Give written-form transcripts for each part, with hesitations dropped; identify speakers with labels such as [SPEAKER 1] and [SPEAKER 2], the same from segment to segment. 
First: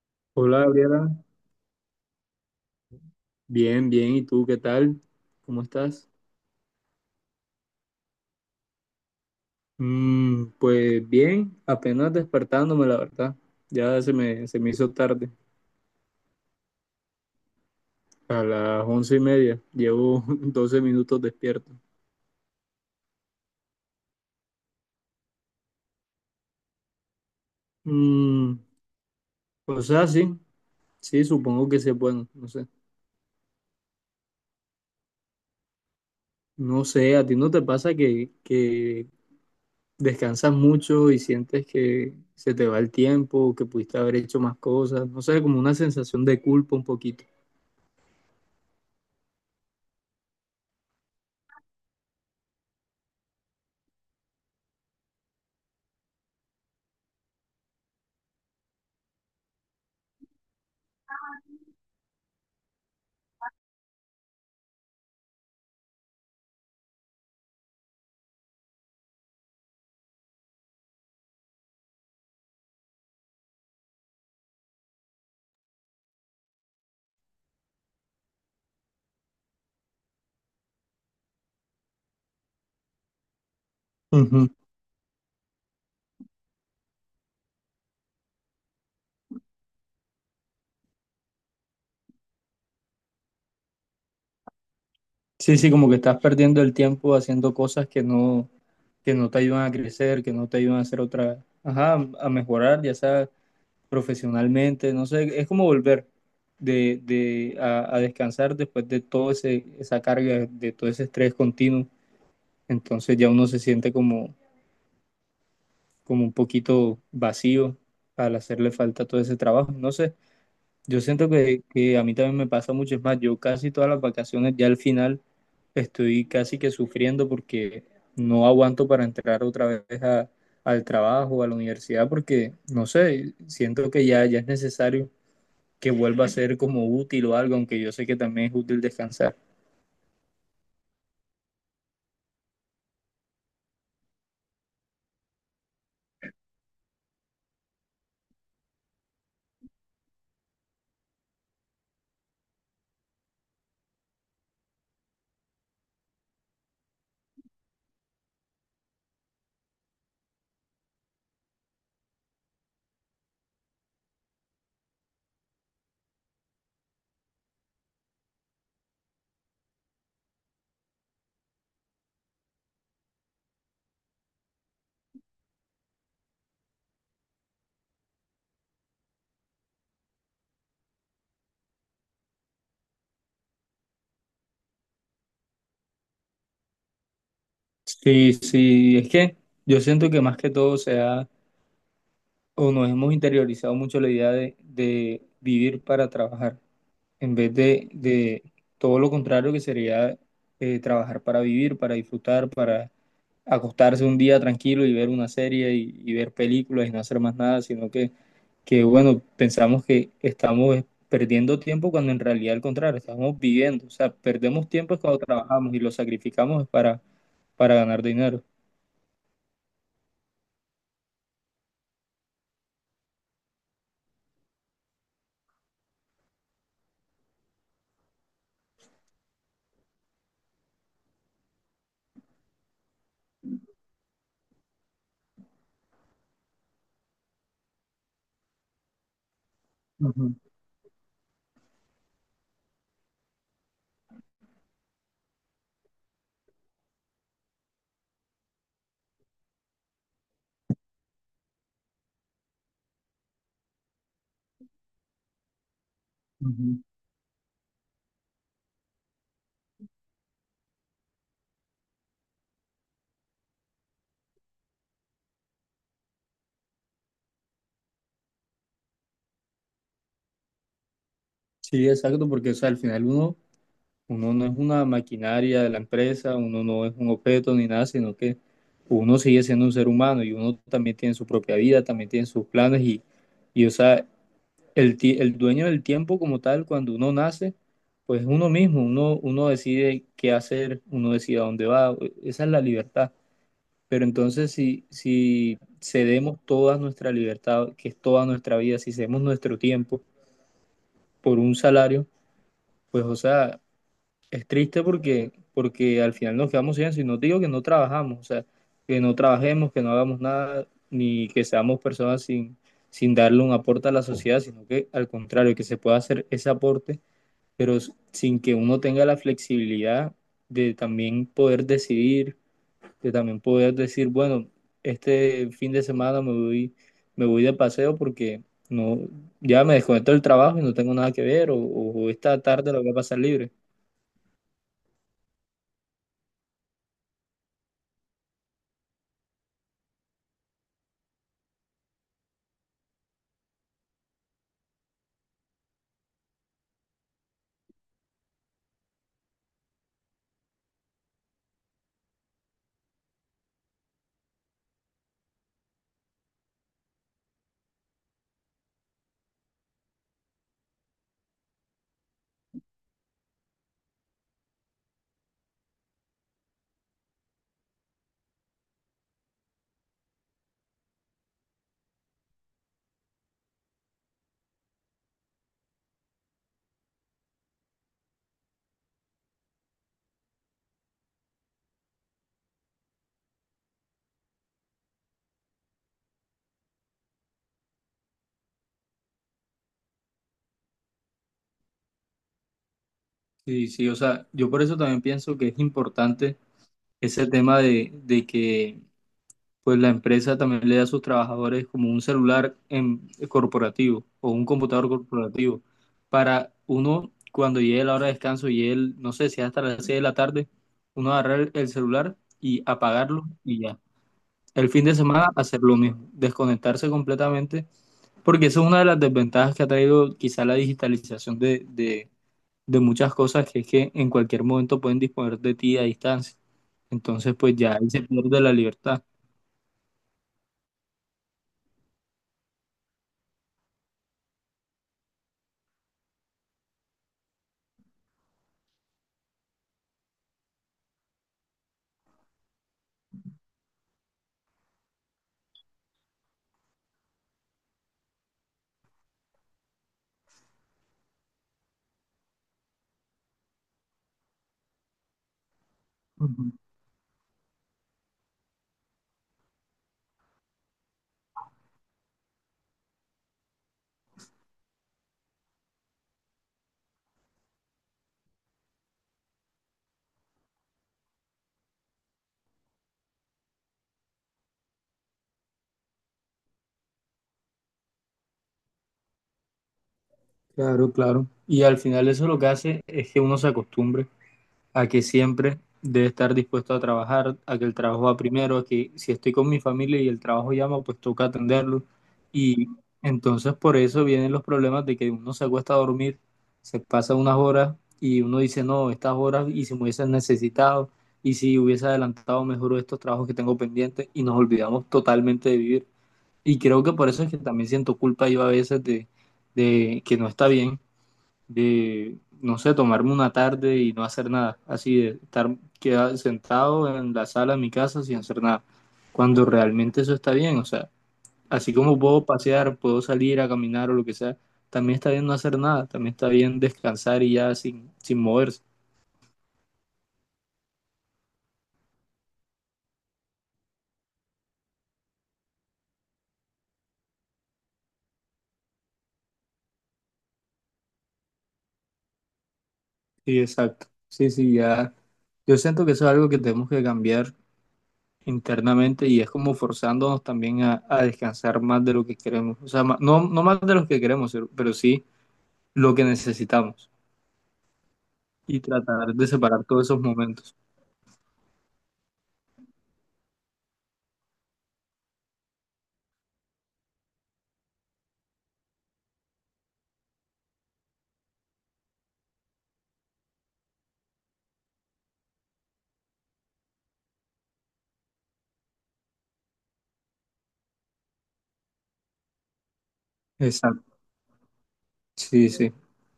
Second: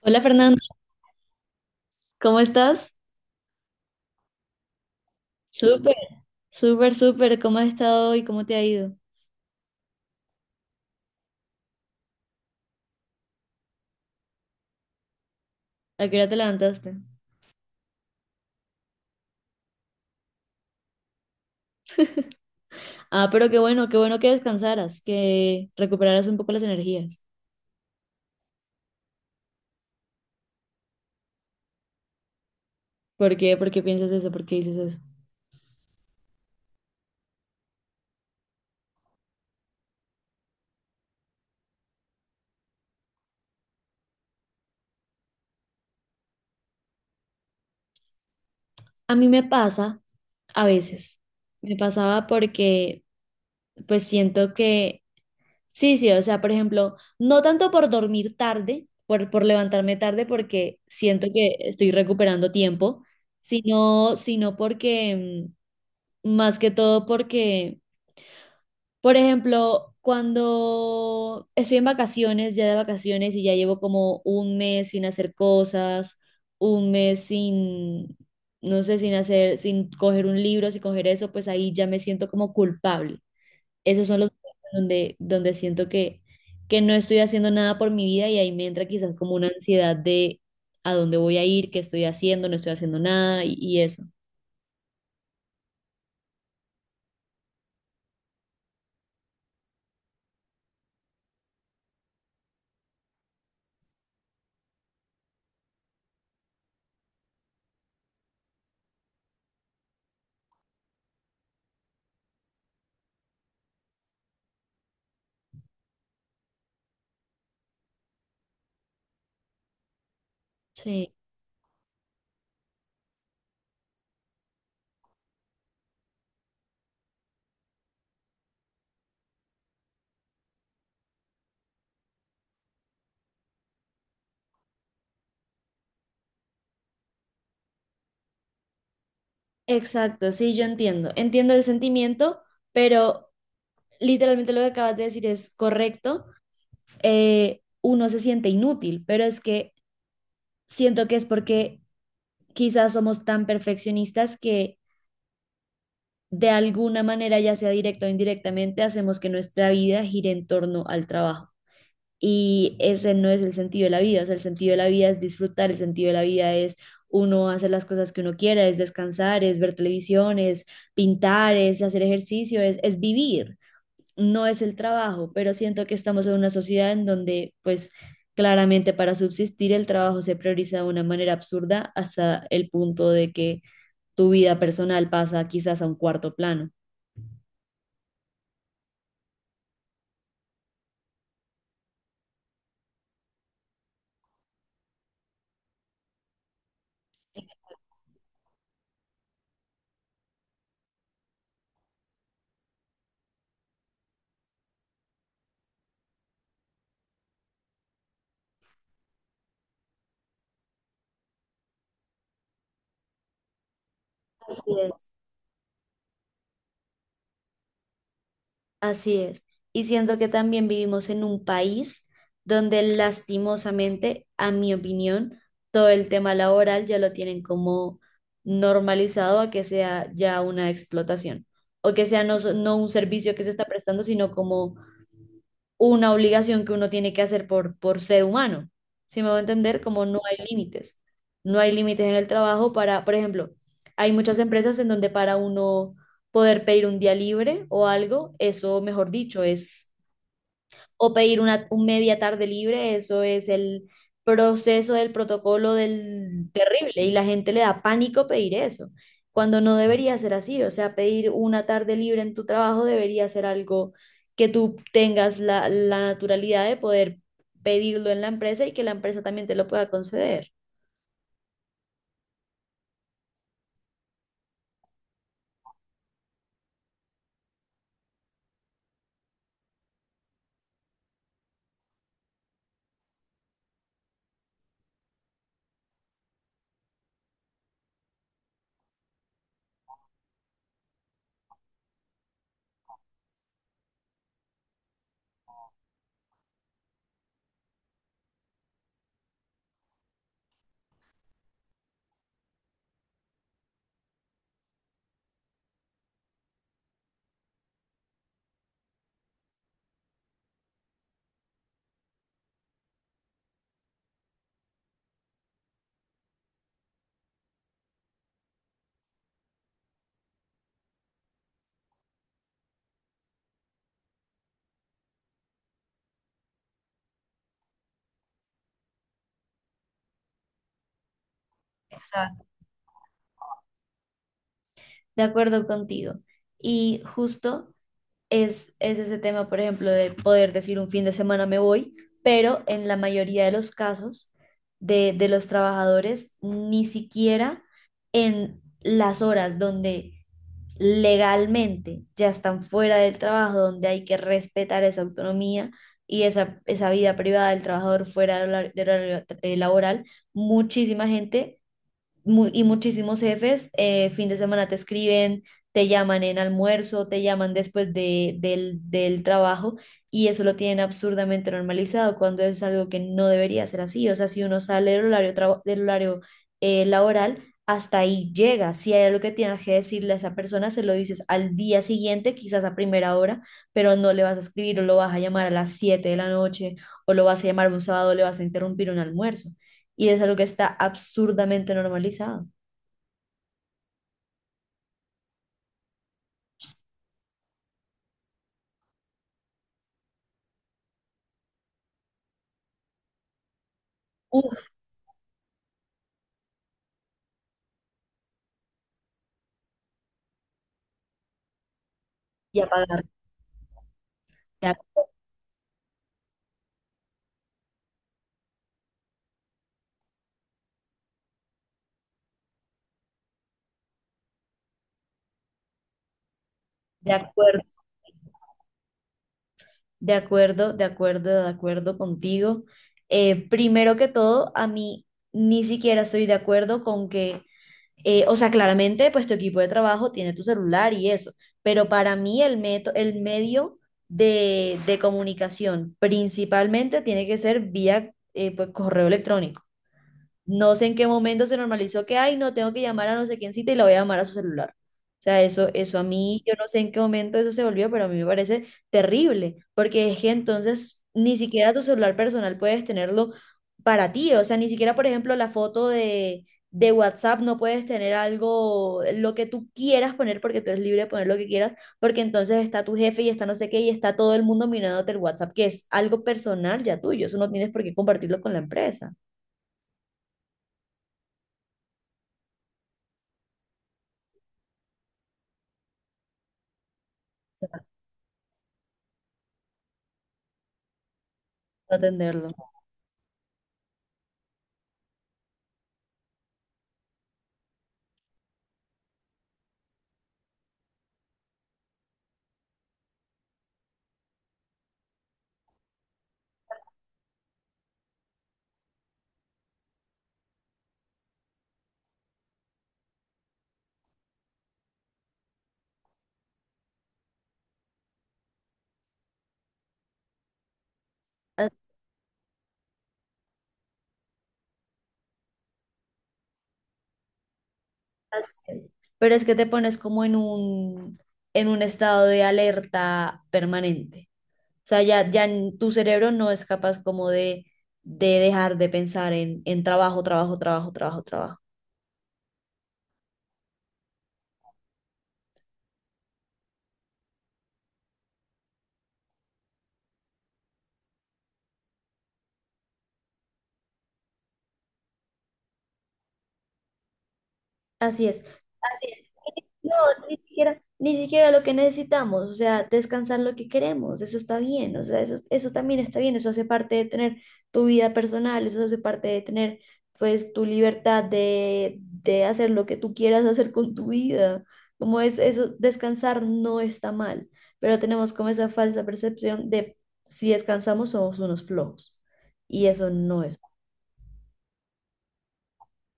[SPEAKER 1] Hola Fernando,
[SPEAKER 2] Hola, Gabriela.
[SPEAKER 1] ¿cómo estás?
[SPEAKER 2] Bien, bien, ¿y tú qué tal? ¿Cómo
[SPEAKER 1] Súper,
[SPEAKER 2] estás?
[SPEAKER 1] súper, súper. ¿Cómo has estado hoy? ¿Cómo te ha ido?
[SPEAKER 2] Pues bien, apenas despertándome, la verdad. Ya se me hizo tarde,
[SPEAKER 1] ¿A qué hora te levantaste?
[SPEAKER 2] a las once y media. Llevo 12 minutos despierto.
[SPEAKER 1] Ah, pero qué bueno que descansaras, que recuperaras un poco las energías.
[SPEAKER 2] Mm, o sea, sí, sí, supongo que sí es bueno, no sé.
[SPEAKER 1] ¿Por qué? ¿Por qué piensas eso? ¿Por qué dices eso?
[SPEAKER 2] No sé, ¿a ti no te pasa que descansas mucho y sientes que se te va el tiempo, que pudiste haber hecho más cosas? No sé, como una sensación de culpa un poquito.
[SPEAKER 1] A mí me pasa a veces. Me pasaba porque pues siento que, sí, sí, o sea, por ejemplo, no tanto por dormir tarde, por levantarme tarde porque siento que estoy recuperando tiempo, sino porque más que todo porque, por ejemplo, cuando estoy en vacaciones, ya de vacaciones y ya llevo como un mes sin hacer cosas, un mes sin, no sé, sin hacer, sin coger un libro, sin coger eso, pues ahí ya me siento como culpable. Esos son los momentos donde siento que no estoy haciendo nada por mi vida y ahí me entra quizás como una ansiedad de a dónde voy a ir, qué estoy haciendo, no estoy haciendo nada y eso.
[SPEAKER 2] Sí, sí, como que estás perdiendo el tiempo haciendo cosas que no te ayudan a crecer, que no te ayudan a hacer otra, ajá, a mejorar, ya sea profesionalmente, no sé, es como volver a descansar después de esa carga, de todo ese estrés continuo. Entonces ya uno se siente como un poquito vacío al hacerle falta todo ese trabajo. No sé. Yo
[SPEAKER 1] Sí.
[SPEAKER 2] siento que a mí también me pasa mucho, es más, yo casi todas las vacaciones ya al final estoy casi que sufriendo porque no aguanto para entrar otra vez al trabajo, a la universidad, porque no sé, siento que ya es necesario que vuelva a ser como útil o algo, aunque yo sé que también es útil descansar.
[SPEAKER 1] Exacto, sí, yo entiendo. Entiendo el sentimiento, pero literalmente lo que acabas de decir es correcto. Uno se siente inútil, pero es que siento que es porque quizás somos tan perfeccionistas que de alguna manera, ya sea directa o indirectamente, hacemos que nuestra vida gire en torno al trabajo. Y ese no es el sentido de la vida, o sea, el sentido de la vida es disfrutar, el sentido de la vida es uno hacer las cosas que uno quiera, es descansar, es ver televisión, es pintar, es hacer ejercicio, es vivir, no es el trabajo, pero siento que estamos en una sociedad en donde pues claramente para subsistir el trabajo se prioriza de una manera absurda hasta el punto de que tu vida personal pasa quizás a un cuarto plano.
[SPEAKER 2] Sí, sí, es que yo siento que más que todo o nos hemos interiorizado mucho la idea de vivir para trabajar, en vez de todo lo contrario, que sería trabajar para vivir, para disfrutar, para acostarse un día tranquilo y ver una serie y ver películas y no hacer más nada, que, bueno, pensamos que estamos perdiendo tiempo cuando en realidad, al contrario, estamos viviendo. O sea, perdemos
[SPEAKER 1] Así
[SPEAKER 2] tiempo es
[SPEAKER 1] es.
[SPEAKER 2] cuando trabajamos y lo sacrificamos para ganar dinero.
[SPEAKER 1] Así es. Y siento que también vivimos en un país donde lastimosamente, a mi opinión, todo el tema laboral ya lo tienen como normalizado a que sea ya una explotación o que sea no, no un servicio que se está prestando, sino como una obligación que uno tiene que hacer por ser humano. ¿Si me voy a entender? Como no
[SPEAKER 2] Ujú,
[SPEAKER 1] hay límites. No hay límites en el trabajo para, por ejemplo, hay muchas empresas en donde para uno poder pedir un día libre o algo, eso, mejor dicho, es o pedir un media tarde libre, eso es el proceso del protocolo del
[SPEAKER 2] ujú.
[SPEAKER 1] terrible y la gente le da pánico pedir eso, cuando no debería ser así, o sea, pedir una tarde libre en tu trabajo debería ser algo que tú tengas la naturalidad de poder pedirlo en la empresa y que la empresa también te lo pueda conceder.
[SPEAKER 2] Sí, exacto, porque, o sea, al final uno no es una maquinaria de la empresa, uno no es un objeto ni nada, sino que uno sigue siendo un ser humano y uno también tiene su propia vida, también tiene sus planes y, o sea, el dueño del tiempo como tal, cuando uno nace, pues es uno mismo, uno decide qué hacer, uno decide a dónde va, esa es la libertad. Pero entonces si cedemos toda nuestra libertad, que es toda nuestra vida, si cedemos nuestro tiempo por un salario, pues o sea... Es triste porque, porque al final nos quedamos sin eso, y no digo que no trabajamos, o sea, que no trabajemos, que no hagamos nada, ni que seamos personas sin darle un aporte a la sociedad, sino que al contrario, que se pueda hacer ese aporte, pero sin que uno tenga la flexibilidad de también poder decidir, de también poder decir, bueno, este fin de semana me voy de paseo porque no, ya me desconecto del trabajo y no tengo nada que ver, o esta
[SPEAKER 1] Exacto.
[SPEAKER 2] tarde la voy a pasar libre.
[SPEAKER 1] De acuerdo contigo. Y justo es ese tema, por ejemplo, de poder decir un fin de semana me voy, pero en la mayoría de los casos de los trabajadores, ni siquiera en las horas donde legalmente ya están fuera del trabajo, donde hay que respetar esa autonomía y esa vida privada del trabajador fuera del del horario laboral, muchísima gente y muchísimos jefes fin de semana te escriben, te llaman en almuerzo, te llaman después del trabajo y eso lo tienen absurdamente normalizado cuando es algo que no debería ser así. O sea, si uno sale del horario, del horario laboral, hasta ahí llega. Si hay algo que tienes que decirle a esa persona, se lo dices al día siguiente, quizás a primera hora, pero no le vas a escribir o lo vas a llamar a las 7 de la noche o lo vas a llamar un sábado, le vas a interrumpir un almuerzo y es algo que está absurdamente normalizado.
[SPEAKER 2] Sí, sí, o sea, yo por eso también pienso que es importante ese tema de que pues la empresa también le da a sus trabajadores como un celular corporativo o un
[SPEAKER 1] Uf.
[SPEAKER 2] computador corporativo para uno cuando llegue la hora de descanso y él, no sé si es hasta las 6 de la tarde, uno agarrar el celular
[SPEAKER 1] Y
[SPEAKER 2] y
[SPEAKER 1] apagar.
[SPEAKER 2] apagarlo y ya.
[SPEAKER 1] De
[SPEAKER 2] El fin de
[SPEAKER 1] acu-
[SPEAKER 2] semana hacer lo mismo, desconectarse completamente, porque esa es una de las desventajas que ha traído quizá la digitalización de muchas cosas, que es que en cualquier momento pueden disponer de ti a distancia.
[SPEAKER 1] de
[SPEAKER 2] Entonces, pues
[SPEAKER 1] acuerdo,
[SPEAKER 2] ya ahí se pierde la libertad.
[SPEAKER 1] de acuerdo, de acuerdo, de acuerdo contigo. Primero que todo, a mí ni siquiera estoy de acuerdo con que, o sea, claramente, pues tu equipo de trabajo tiene tu celular y eso, pero para mí el el medio de comunicación principalmente tiene que ser vía, pues, correo electrónico. No sé en qué momento se normalizó que, ay, no, tengo que llamar a no sé quién cita y la voy a llamar a su celular. O sea, eso a mí,
[SPEAKER 2] Ujú.
[SPEAKER 1] yo no sé en qué momento eso se volvió, pero a mí me parece terrible, porque es que entonces ni siquiera tu celular personal puedes tenerlo para ti. O sea, ni siquiera, por ejemplo, la foto de WhatsApp no puedes tener algo, lo que tú quieras poner, porque tú eres libre de poner lo que quieras, porque entonces está tu jefe y está no sé qué y está todo el mundo mirándote el WhatsApp, que es algo personal ya tuyo. Eso no tienes por qué compartirlo con la empresa.
[SPEAKER 2] Claro, claro. Y al final eso lo que hace es que uno se acostumbre a que siempre debe estar dispuesto a trabajar, a que el trabajo va primero, a que si estoy con mi familia y el trabajo llama, pues toca atenderlo.
[SPEAKER 1] No atenderlo.
[SPEAKER 2] Y entonces por eso vienen los problemas de que uno se acuesta a dormir, se pasa unas horas y uno dice, no, estas horas y si me hubiesen necesitado y si hubiese adelantado mejor estos trabajos que tengo pendientes, y nos olvidamos totalmente de vivir. Y creo que por eso es que también siento culpa yo a veces de que no está bien de, no sé, tomarme una tarde y no hacer nada, así de estar quedado, sentado en la sala de mi casa sin hacer nada, cuando realmente eso está bien, o sea, así como puedo pasear, puedo salir a caminar o lo que sea, también está bien no hacer nada, también está bien descansar y ya sin
[SPEAKER 1] Así
[SPEAKER 2] moverse.
[SPEAKER 1] es. Pero es que te pones como en un estado de alerta permanente. O sea, ya, ya tu cerebro no es capaz como de dejar de pensar en trabajo, trabajo, trabajo, trabajo, trabajo.
[SPEAKER 2] Sí, exacto. Sí, sí, ya. Yo siento que eso es algo que tenemos que cambiar internamente y es como forzándonos también a descansar más de lo que queremos. O sea, no, no más de lo que queremos, pero sí lo que necesitamos.
[SPEAKER 1] Así es,
[SPEAKER 2] Y
[SPEAKER 1] así
[SPEAKER 2] tratar
[SPEAKER 1] es.
[SPEAKER 2] de separar todos
[SPEAKER 1] No,
[SPEAKER 2] esos
[SPEAKER 1] ni
[SPEAKER 2] momentos.
[SPEAKER 1] siquiera, ni siquiera lo que necesitamos, o sea, descansar lo que queremos, eso está bien, o sea, eso también está bien, eso hace parte de tener tu vida personal, eso hace parte de tener, pues, tu libertad de hacer lo que tú quieras hacer con tu vida. Como es eso, descansar no está mal, pero tenemos como esa falsa percepción de si descansamos somos unos flojos, y eso no es.
[SPEAKER 2] Exacto, sí, sí.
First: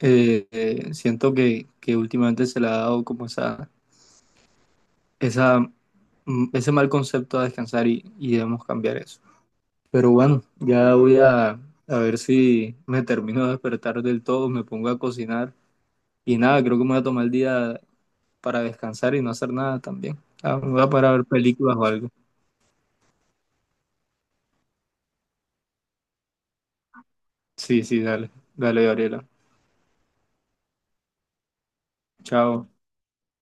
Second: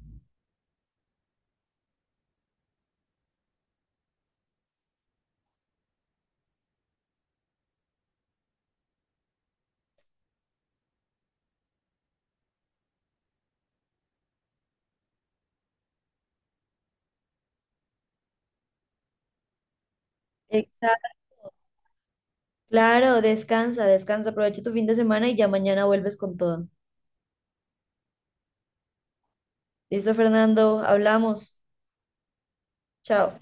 [SPEAKER 2] Siento que últimamente se le ha dado como esa, ese mal concepto a descansar y debemos cambiar eso. Pero bueno, ya voy a ver si me termino de despertar del todo, me pongo a cocinar y nada, creo que me voy a tomar el día para descansar y no hacer nada también. Ah, me voy a parar a ver películas o algo.
[SPEAKER 1] Claro, descansa, descansa, aprovecha tu fin de semana y ya mañana vuelves con todo.
[SPEAKER 2] Sí, sí, dale, dale, Gabriela.
[SPEAKER 1] Listo, Fernando, hablamos.
[SPEAKER 2] Chao.
[SPEAKER 1] Chao.